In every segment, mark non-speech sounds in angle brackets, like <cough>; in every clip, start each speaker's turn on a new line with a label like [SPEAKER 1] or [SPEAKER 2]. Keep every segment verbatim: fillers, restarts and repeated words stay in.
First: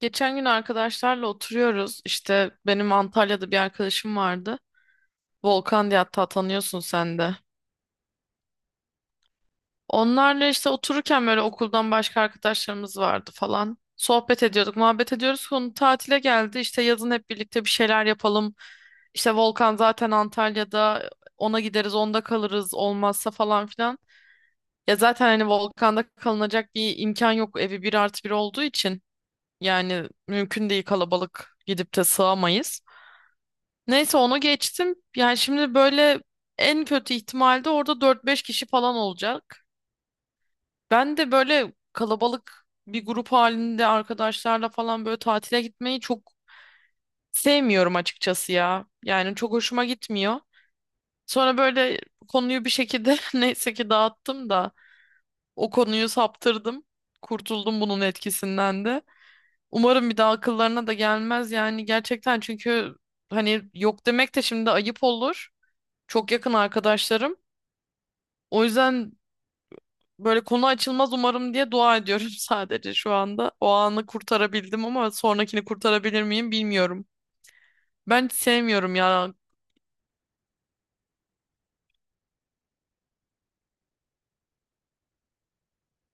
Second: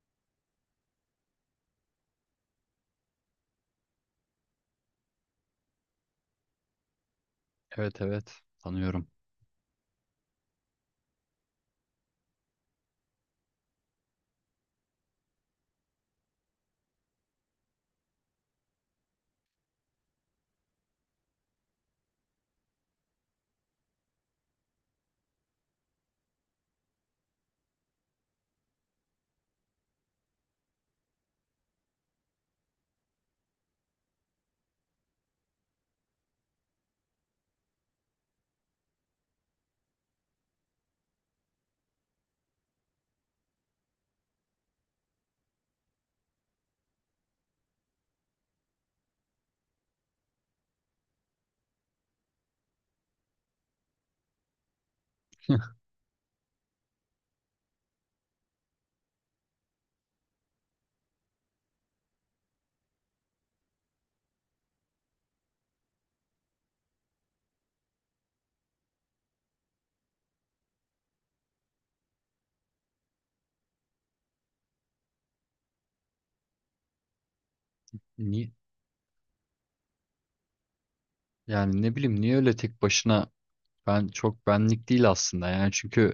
[SPEAKER 1] Geçen gün arkadaşlarla oturuyoruz. İşte benim Antalya'da bir arkadaşım vardı. Volkan diye hatta tanıyorsun sen de.
[SPEAKER 2] Evet, evet, tanıyorum.
[SPEAKER 1] Onlarla işte otururken böyle okuldan başka arkadaşlarımız vardı falan. Sohbet ediyorduk, muhabbet ediyoruz. Konu tatile geldi. İşte yazın hep birlikte bir şeyler yapalım. İşte Volkan zaten Antalya'da. Ona gideriz, onda kalırız olmazsa falan filan. Ya zaten hani Volkan'da kalınacak bir imkan yok. Evi bir artı bir olduğu için. Yani mümkün değil kalabalık gidip de sığamayız. Neyse onu geçtim. Yani şimdi böyle en kötü ihtimalde orada dört beş kişi falan olacak. Ben de böyle kalabalık bir grup halinde arkadaşlarla falan böyle tatile gitmeyi çok sevmiyorum açıkçası ya. Yani çok hoşuma gitmiyor. Sonra böyle konuyu bir şekilde <laughs> neyse ki dağıttım da o
[SPEAKER 2] <laughs>
[SPEAKER 1] konuyu saptırdım. Kurtuldum bunun etkisinden de. Umarım bir daha akıllarına da gelmez yani gerçekten çünkü hani yok demek de şimdi ayıp olur. Çok yakın arkadaşlarım. O yüzden böyle konu açılmaz umarım diye dua ediyorum <laughs> sadece şu anda. O anı kurtarabildim ama sonrakini kurtarabilir miyim bilmiyorum. Ben hiç
[SPEAKER 2] Ni
[SPEAKER 1] sevmiyorum ya.
[SPEAKER 2] Yani ne bileyim niye öyle tek başına ben çok benlik değil aslında yani çünkü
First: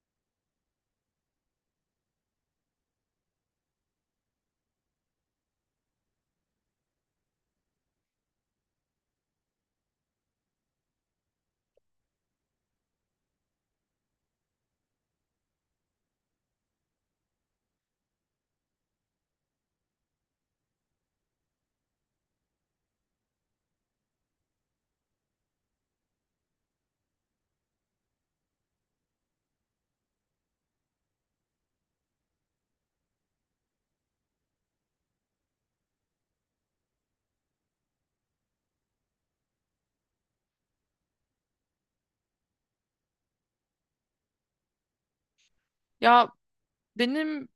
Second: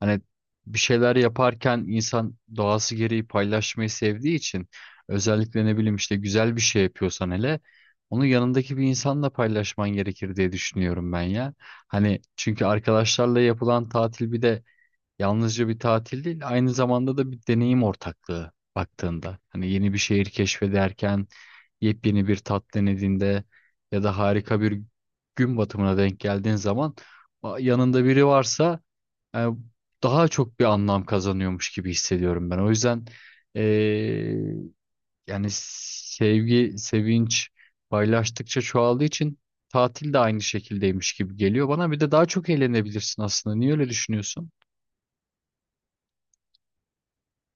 [SPEAKER 2] hani bir şeyler yaparken insan doğası gereği paylaşmayı sevdiği için özellikle ne bileyim işte güzel bir şey yapıyorsan hele onu yanındaki bir insanla paylaşman gerekir diye düşünüyorum ben ya. Hani çünkü arkadaşlarla yapılan tatil bir de yalnızca bir tatil değil, aynı zamanda da bir deneyim ortaklığı baktığında. Hani yeni bir şehir keşfederken, yepyeni bir tat denediğinde ya da harika bir gün batımına denk geldiğin zaman a- yanında biri varsa e, daha çok bir anlam kazanıyormuş gibi hissediyorum ben. O yüzden e, yani sevgi, sevinç paylaştıkça çoğaldığı için tatil de aynı şekildeymiş gibi geliyor bana. Bir de daha çok eğlenebilirsin aslında. Niye öyle düşünüyorsun?
[SPEAKER 1] Ya benim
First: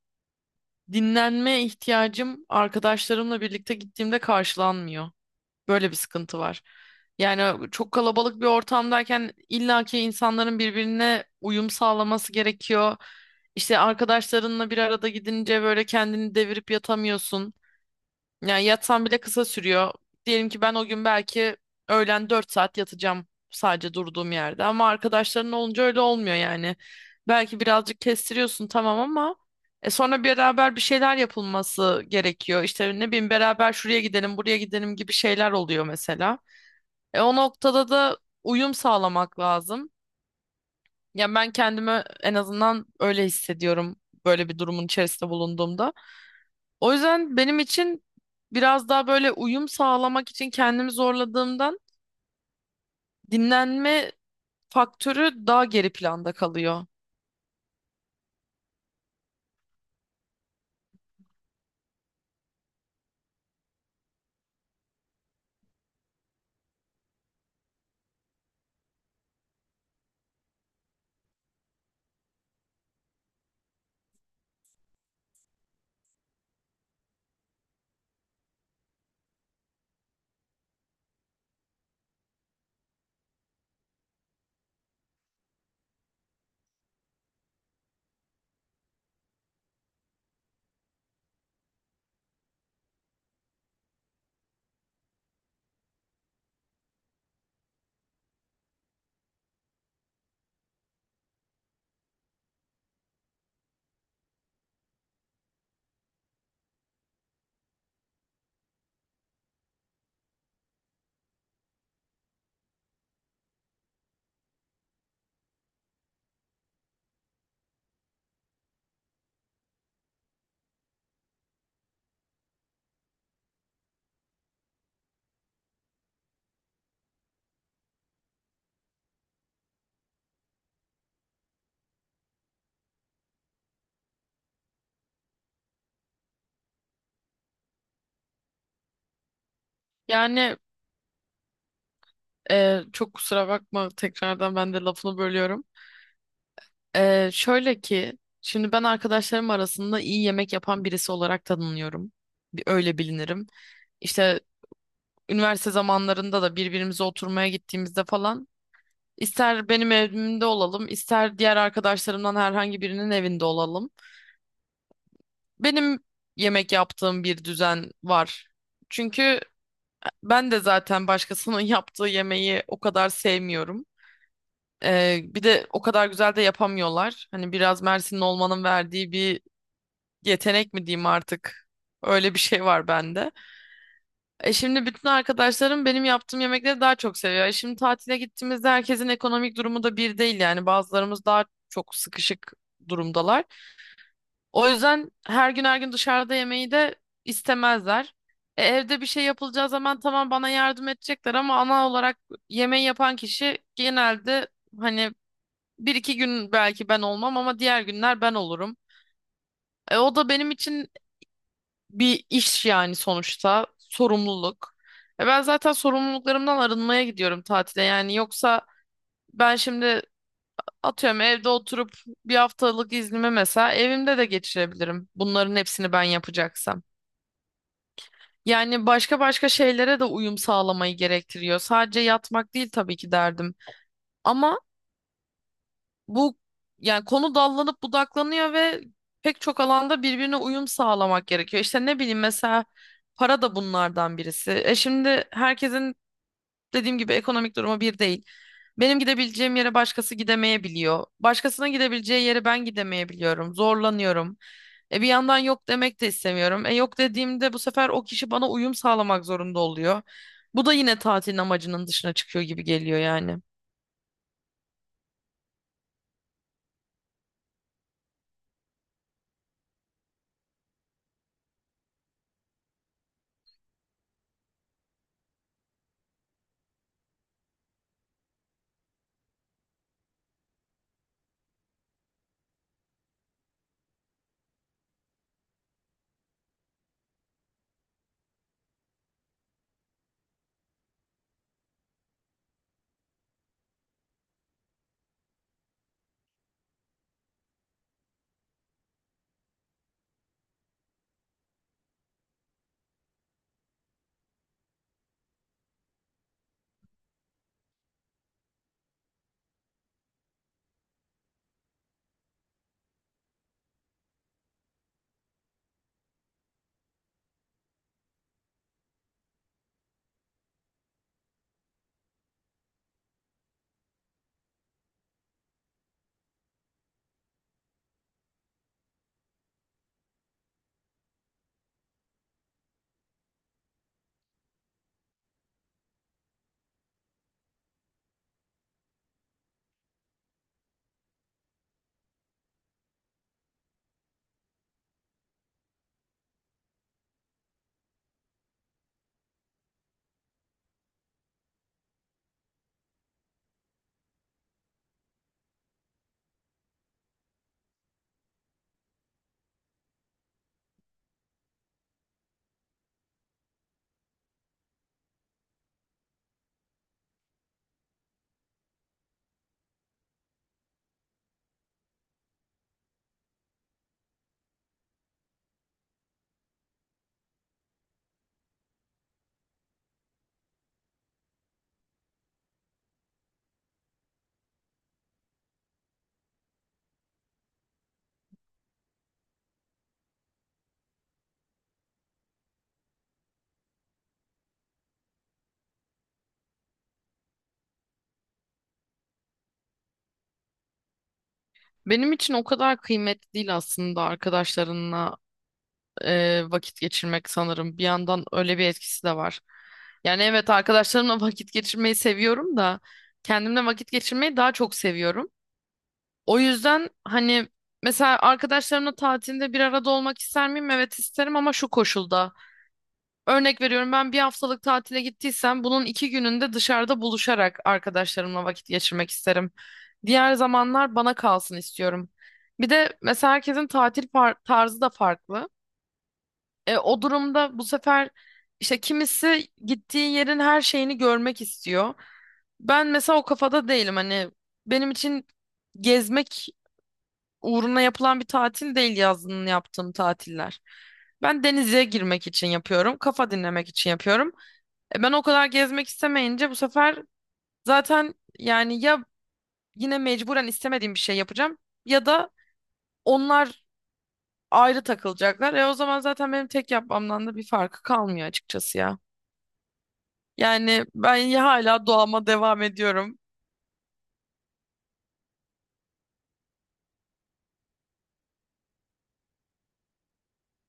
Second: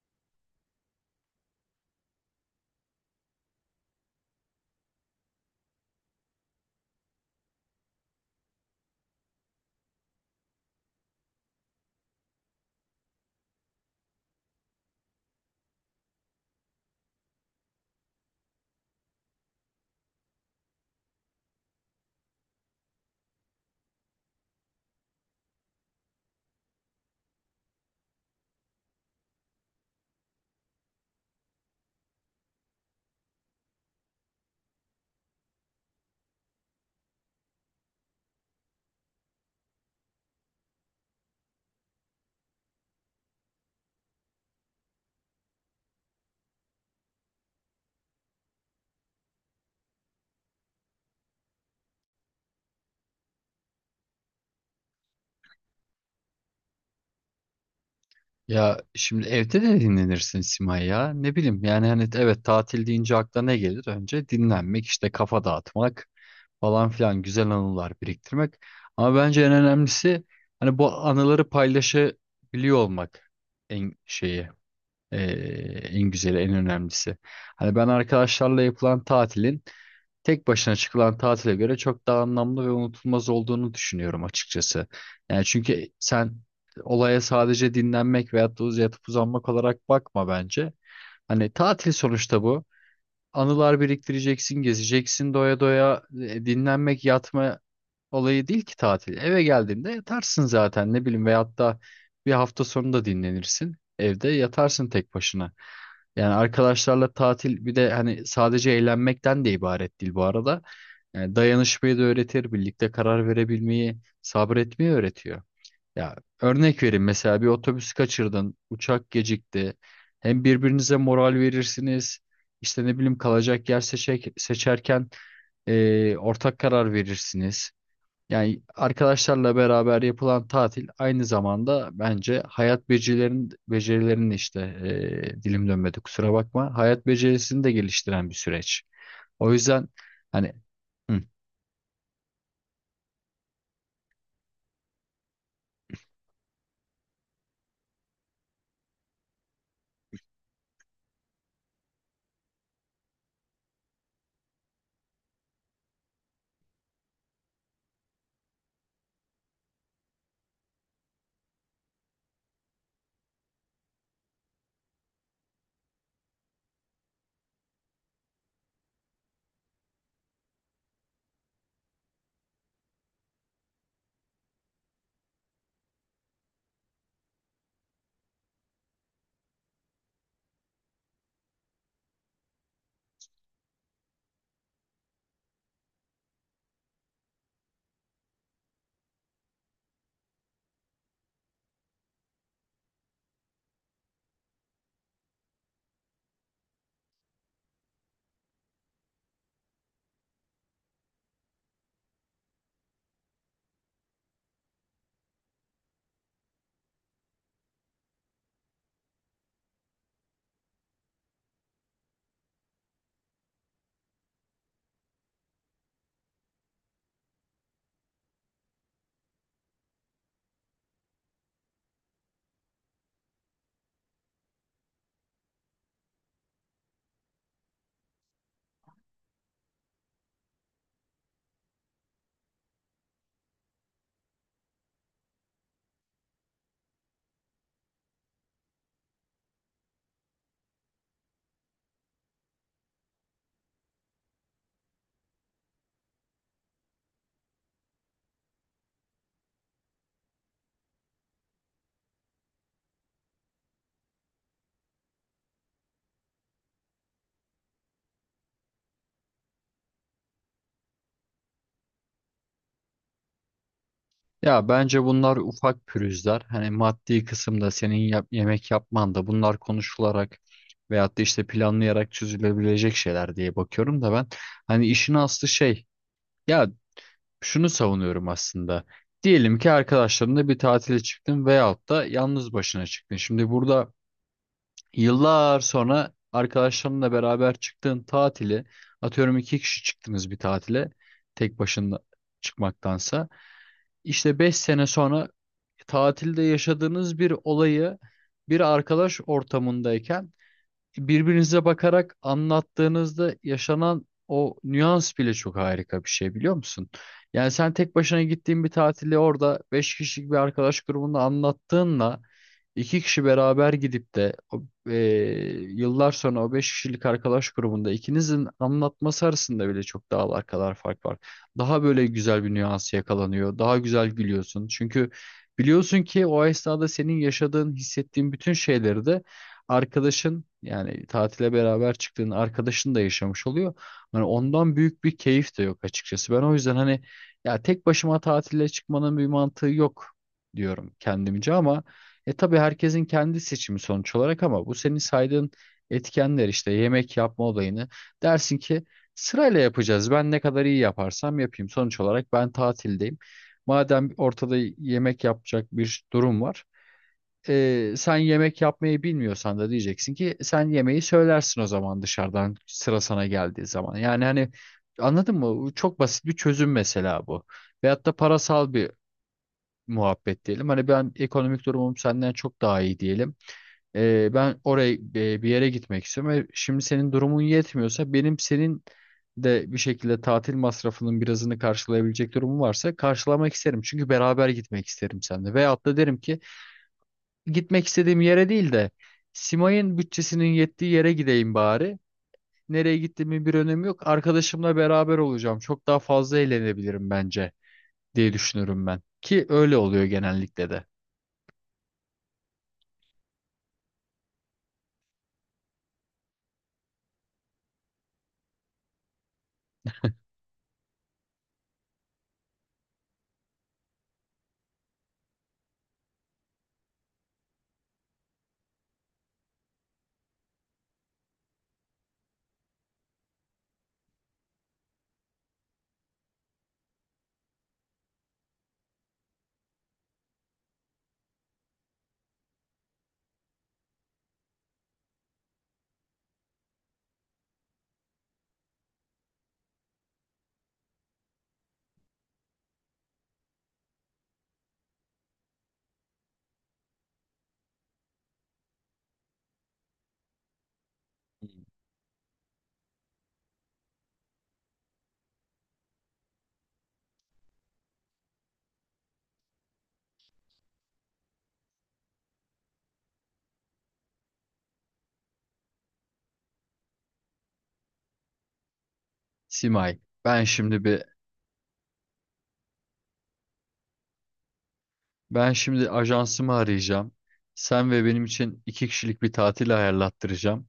[SPEAKER 1] dinlenme ihtiyacım arkadaşlarımla birlikte gittiğimde karşılanmıyor. Böyle bir sıkıntı var. Yani çok kalabalık bir ortamdayken illaki insanların birbirine uyum sağlaması gerekiyor. İşte arkadaşlarınla bir arada gidince böyle kendini devirip yatamıyorsun. Yani yatsam bile kısa sürüyor. Diyelim ki ben o gün belki öğlen dört saat yatacağım sadece durduğum yerde. Ama arkadaşların olunca öyle olmuyor yani. Belki birazcık kestiriyorsun tamam ama e sonra beraber bir şeyler yapılması gerekiyor. İşte ne bileyim beraber şuraya gidelim, buraya gidelim gibi şeyler oluyor mesela. E o noktada da uyum sağlamak lazım. Ya ben kendimi en azından öyle hissediyorum böyle bir durumun içerisinde bulunduğumda. O yüzden benim için biraz daha böyle uyum sağlamak için kendimi zorladığımdan dinlenme faktörü daha geri planda kalıyor.
[SPEAKER 2] Ya şimdi evde de dinlenirsin Simay ya. Ne bileyim yani hani evet tatil deyince akla ne gelir? Önce dinlenmek işte kafa dağıtmak falan filan güzel anılar biriktirmek. Ama bence en önemlisi hani bu anıları paylaşabiliyor olmak en şeyi eee, en güzeli en önemlisi. Hani ben arkadaşlarla yapılan tatilin tek başına çıkılan tatile göre çok daha anlamlı ve unutulmaz olduğunu düşünüyorum açıkçası. Yani çünkü sen olaya sadece dinlenmek veyahut da uz- yatıp uzanmak olarak bakma bence. Hani tatil sonuçta bu. Anılar biriktireceksin, gezeceksin doya doya. E, Dinlenmek, yatma olayı değil ki tatil. Eve geldiğinde yatarsın zaten ne bileyim veyahut da bir hafta sonu da dinlenirsin. Evde yatarsın tek başına. Yani arkadaşlarla tatil bir de hani sadece eğlenmekten de ibaret değil bu arada. Yani dayanışmayı da öğretir, birlikte karar verebilmeyi, sabretmeyi öğretiyor. Ya örnek vereyim mesela bir otobüs kaçırdın, uçak gecikti. Hem birbirinize moral verirsiniz. İşte ne bileyim kalacak yer seçek, seçerken e, ortak karar verirsiniz. Yani arkadaşlarla beraber yapılan tatil aynı zamanda bence hayat becerilerin becerilerin işte e, dilim dönmedi kusura bakma. Hayat becerisini de geliştiren bir süreç. O yüzden hani
[SPEAKER 1] Yani
[SPEAKER 2] hı.
[SPEAKER 1] e, çok kusura bakma tekrardan ben de lafını bölüyorum. E, şöyle ki şimdi ben arkadaşlarım arasında iyi yemek yapan birisi olarak tanınıyorum. Bir- Öyle bilinirim. İşte üniversite zamanlarında da birbirimize oturmaya gittiğimizde falan ister benim evimde olalım, ister diğer arkadaşlarımdan herhangi birinin evinde olalım. Benim yemek yaptığım bir düzen var. Çünkü ben de zaten başkasının <laughs> yaptığı yemeği o kadar sevmiyorum. Ee, bir de o kadar güzel de yapamıyorlar. Hani biraz Mersinli olmanın verdiği bir yetenek mi diyeyim artık. Öyle bir şey var bende. E şimdi bütün arkadaşlarım benim yaptığım yemekleri daha çok seviyor. E şimdi tatile gittiğimizde herkesin ekonomik durumu da bir değil yani. Bazılarımız daha çok sıkışık durumdalar. O yüzden her gün her gün dışarıda yemeği de istemezler. E evde bir şey yapılacağı zaman tamam bana yardım edecekler ama ana olarak yemeği yapan kişi genelde hani bir iki gün belki ben olmam ama diğer günler ben olurum. E o da benim için bir iş yani sonuçta sorumluluk. E ben zaten sorumluluklarımdan arınmaya gidiyorum tatile yani yoksa ben şimdi atıyorum evde oturup bir haftalık iznimi mesela evimde de geçirebilirim. Bunların hepsini ben yapacaksam. Yani başka başka şeylere de uyum sağlamayı gerektiriyor. Sadece yatmak değil tabii ki derdim. Ama bu yani konu dallanıp budaklanıyor ve pek çok alanda birbirine uyum sağlamak gerekiyor. İşte ne bileyim mesela para da bunlardan birisi. E şimdi herkesin dediğim gibi ekonomik durumu bir değil. Benim gidebileceğim yere başkası gidemeyebiliyor. Başkasına gidebileceği yere ben gidemeyebiliyorum. Zorlanıyorum. E bir yandan yok demek de istemiyorum. E yok dediğimde bu sefer o kişi bana uyum sağlamak zorunda oluyor. Bu da yine tatilin amacının dışına çıkıyor gibi geliyor yani.
[SPEAKER 2] Ya bence bunlar ufak pürüzler. Hani maddi kısımda senin yap- yemek yapman da bunlar konuşularak veyahut da işte planlayarak çözülebilecek şeyler diye bakıyorum da ben hani işin aslı şey ya şunu savunuyorum aslında. Diyelim ki arkadaşlarınla bir tatile çıktın veyahut da yalnız başına çıktın. Şimdi burada yıllar sonra arkadaşlarınla beraber çıktığın tatili atıyorum iki kişi çıktınız bir tatile tek başına çıkmaktansa. İşte beş sene sonra tatilde yaşadığınız bir olayı bir arkadaş ortamındayken birbirinize bakarak anlattığınızda yaşanan o nüans bile çok harika bir şey biliyor musun? Yani sen tek başına gittiğin bir tatili orada beş kişilik bir arkadaş grubunda anlattığınla iki kişi beraber gidip de o, e, yıllar sonra o beş kişilik arkadaş grubunda ikinizin anlatması arasında bile çok dağlar kadar fark var. Daha böyle güzel bir nüans yakalanıyor. Daha güzel gülüyorsun. Çünkü biliyorsun ki o esnada senin yaşadığın, hissettiğin bütün şeyleri de arkadaşın yani tatile beraber çıktığın arkadaşın da yaşamış oluyor. Hani ondan büyük bir keyif de yok açıkçası. Ben o yüzden hani ya tek başıma tatile çıkmanın bir mantığı yok diyorum kendimce ama e tabii herkesin kendi seçimi sonuç olarak ama bu senin saydığın etkenler işte yemek yapma olayını dersin ki sırayla yapacağız. Ben ne kadar iyi yaparsam yapayım. Sonuç olarak ben tatildeyim. Madem ortada yemek yapacak bir durum var e, sen yemek yapmayı bilmiyorsan da diyeceksin ki sen yemeği söylersin o zaman dışarıdan sıra sana geldiği zaman. Yani hani anladın mı? Bu çok basit bir çözüm mesela bu. Veyahut da parasal bir muhabbet diyelim. Hani ben ekonomik durumum senden çok daha iyi diyelim. E, ben oraya e, bir yere gitmek istiyorum ve şimdi senin durumun yetmiyorsa benim senin de bir şekilde tatil masrafının birazını karşılayabilecek durumum varsa karşılamak isterim. Çünkü beraber gitmek isterim seninle. Veyahut da derim ki gitmek istediğim yere değil de Simay'ın bütçesinin yettiği yere gideyim bari. Nereye gittiğimin bir önemi yok. Arkadaşımla beraber olacağım. Çok daha fazla eğlenebilirim bence diye düşünürüm ben. Ki öyle oluyor genellikle de.
[SPEAKER 1] Benim için o kadar kıymetli değil aslında arkadaşlarınla e, vakit geçirmek sanırım. Bir yandan öyle bir etkisi de var. Yani evet arkadaşlarımla <laughs> vakit geçirmeyi seviyorum da kendimle vakit geçirmeyi daha çok seviyorum. O yüzden hani mesela arkadaşlarımla tatilde bir arada olmak ister miyim? Evet isterim ama şu koşulda. Örnek veriyorum ben bir haftalık tatile gittiysem bunun iki gününde dışarıda buluşarak arkadaşlarımla vakit geçirmek isterim. Diğer zamanlar bana kalsın istiyorum. Bir de mesela herkesin tatil par- tarzı da farklı. E, o durumda bu sefer işte kimisi gittiği yerin her şeyini görmek istiyor. Ben mesela o kafada değilim hani benim için gezmek uğruna yapılan bir tatil değil yazın yaptığım tatiller. Ben denize girmek için yapıyorum, kafa dinlemek için yapıyorum. E, Ben o kadar gezmek istemeyince bu sefer zaten yani ya yine mecburen istemediğim bir şey yapacağım ya da onlar ayrı takılacaklar. E o zaman zaten benim tek yapmamdan da bir farkı kalmıyor açıkçası ya.
[SPEAKER 2] Simay, ben şimdi
[SPEAKER 1] Yani
[SPEAKER 2] bir
[SPEAKER 1] ben ya hala doğama devam ediyorum.
[SPEAKER 2] ben şimdi ajansımı arayacağım. Sen ve benim için iki kişilik bir tatil ayarlattıracağım.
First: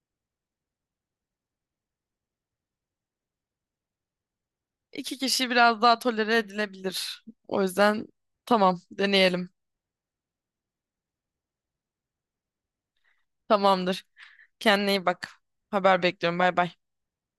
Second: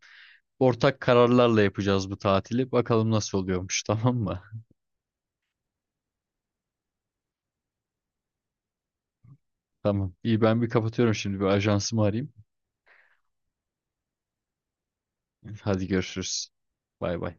[SPEAKER 2] Ortak kararlarla yapacağız bu tatili. Bakalım nasıl oluyormuş, tamam mı?
[SPEAKER 1] İki kişi biraz daha tolere edilebilir. O yüzden tamam deneyelim.
[SPEAKER 2] <laughs> Tamam. İyi ben bir kapatıyorum şimdi bir ajansımı arayayım.
[SPEAKER 1] Tamamdır. Kendine iyi bak.
[SPEAKER 2] Hadi
[SPEAKER 1] Haber bekliyorum.
[SPEAKER 2] görüşürüz.
[SPEAKER 1] Bay bay.
[SPEAKER 2] Bay bay.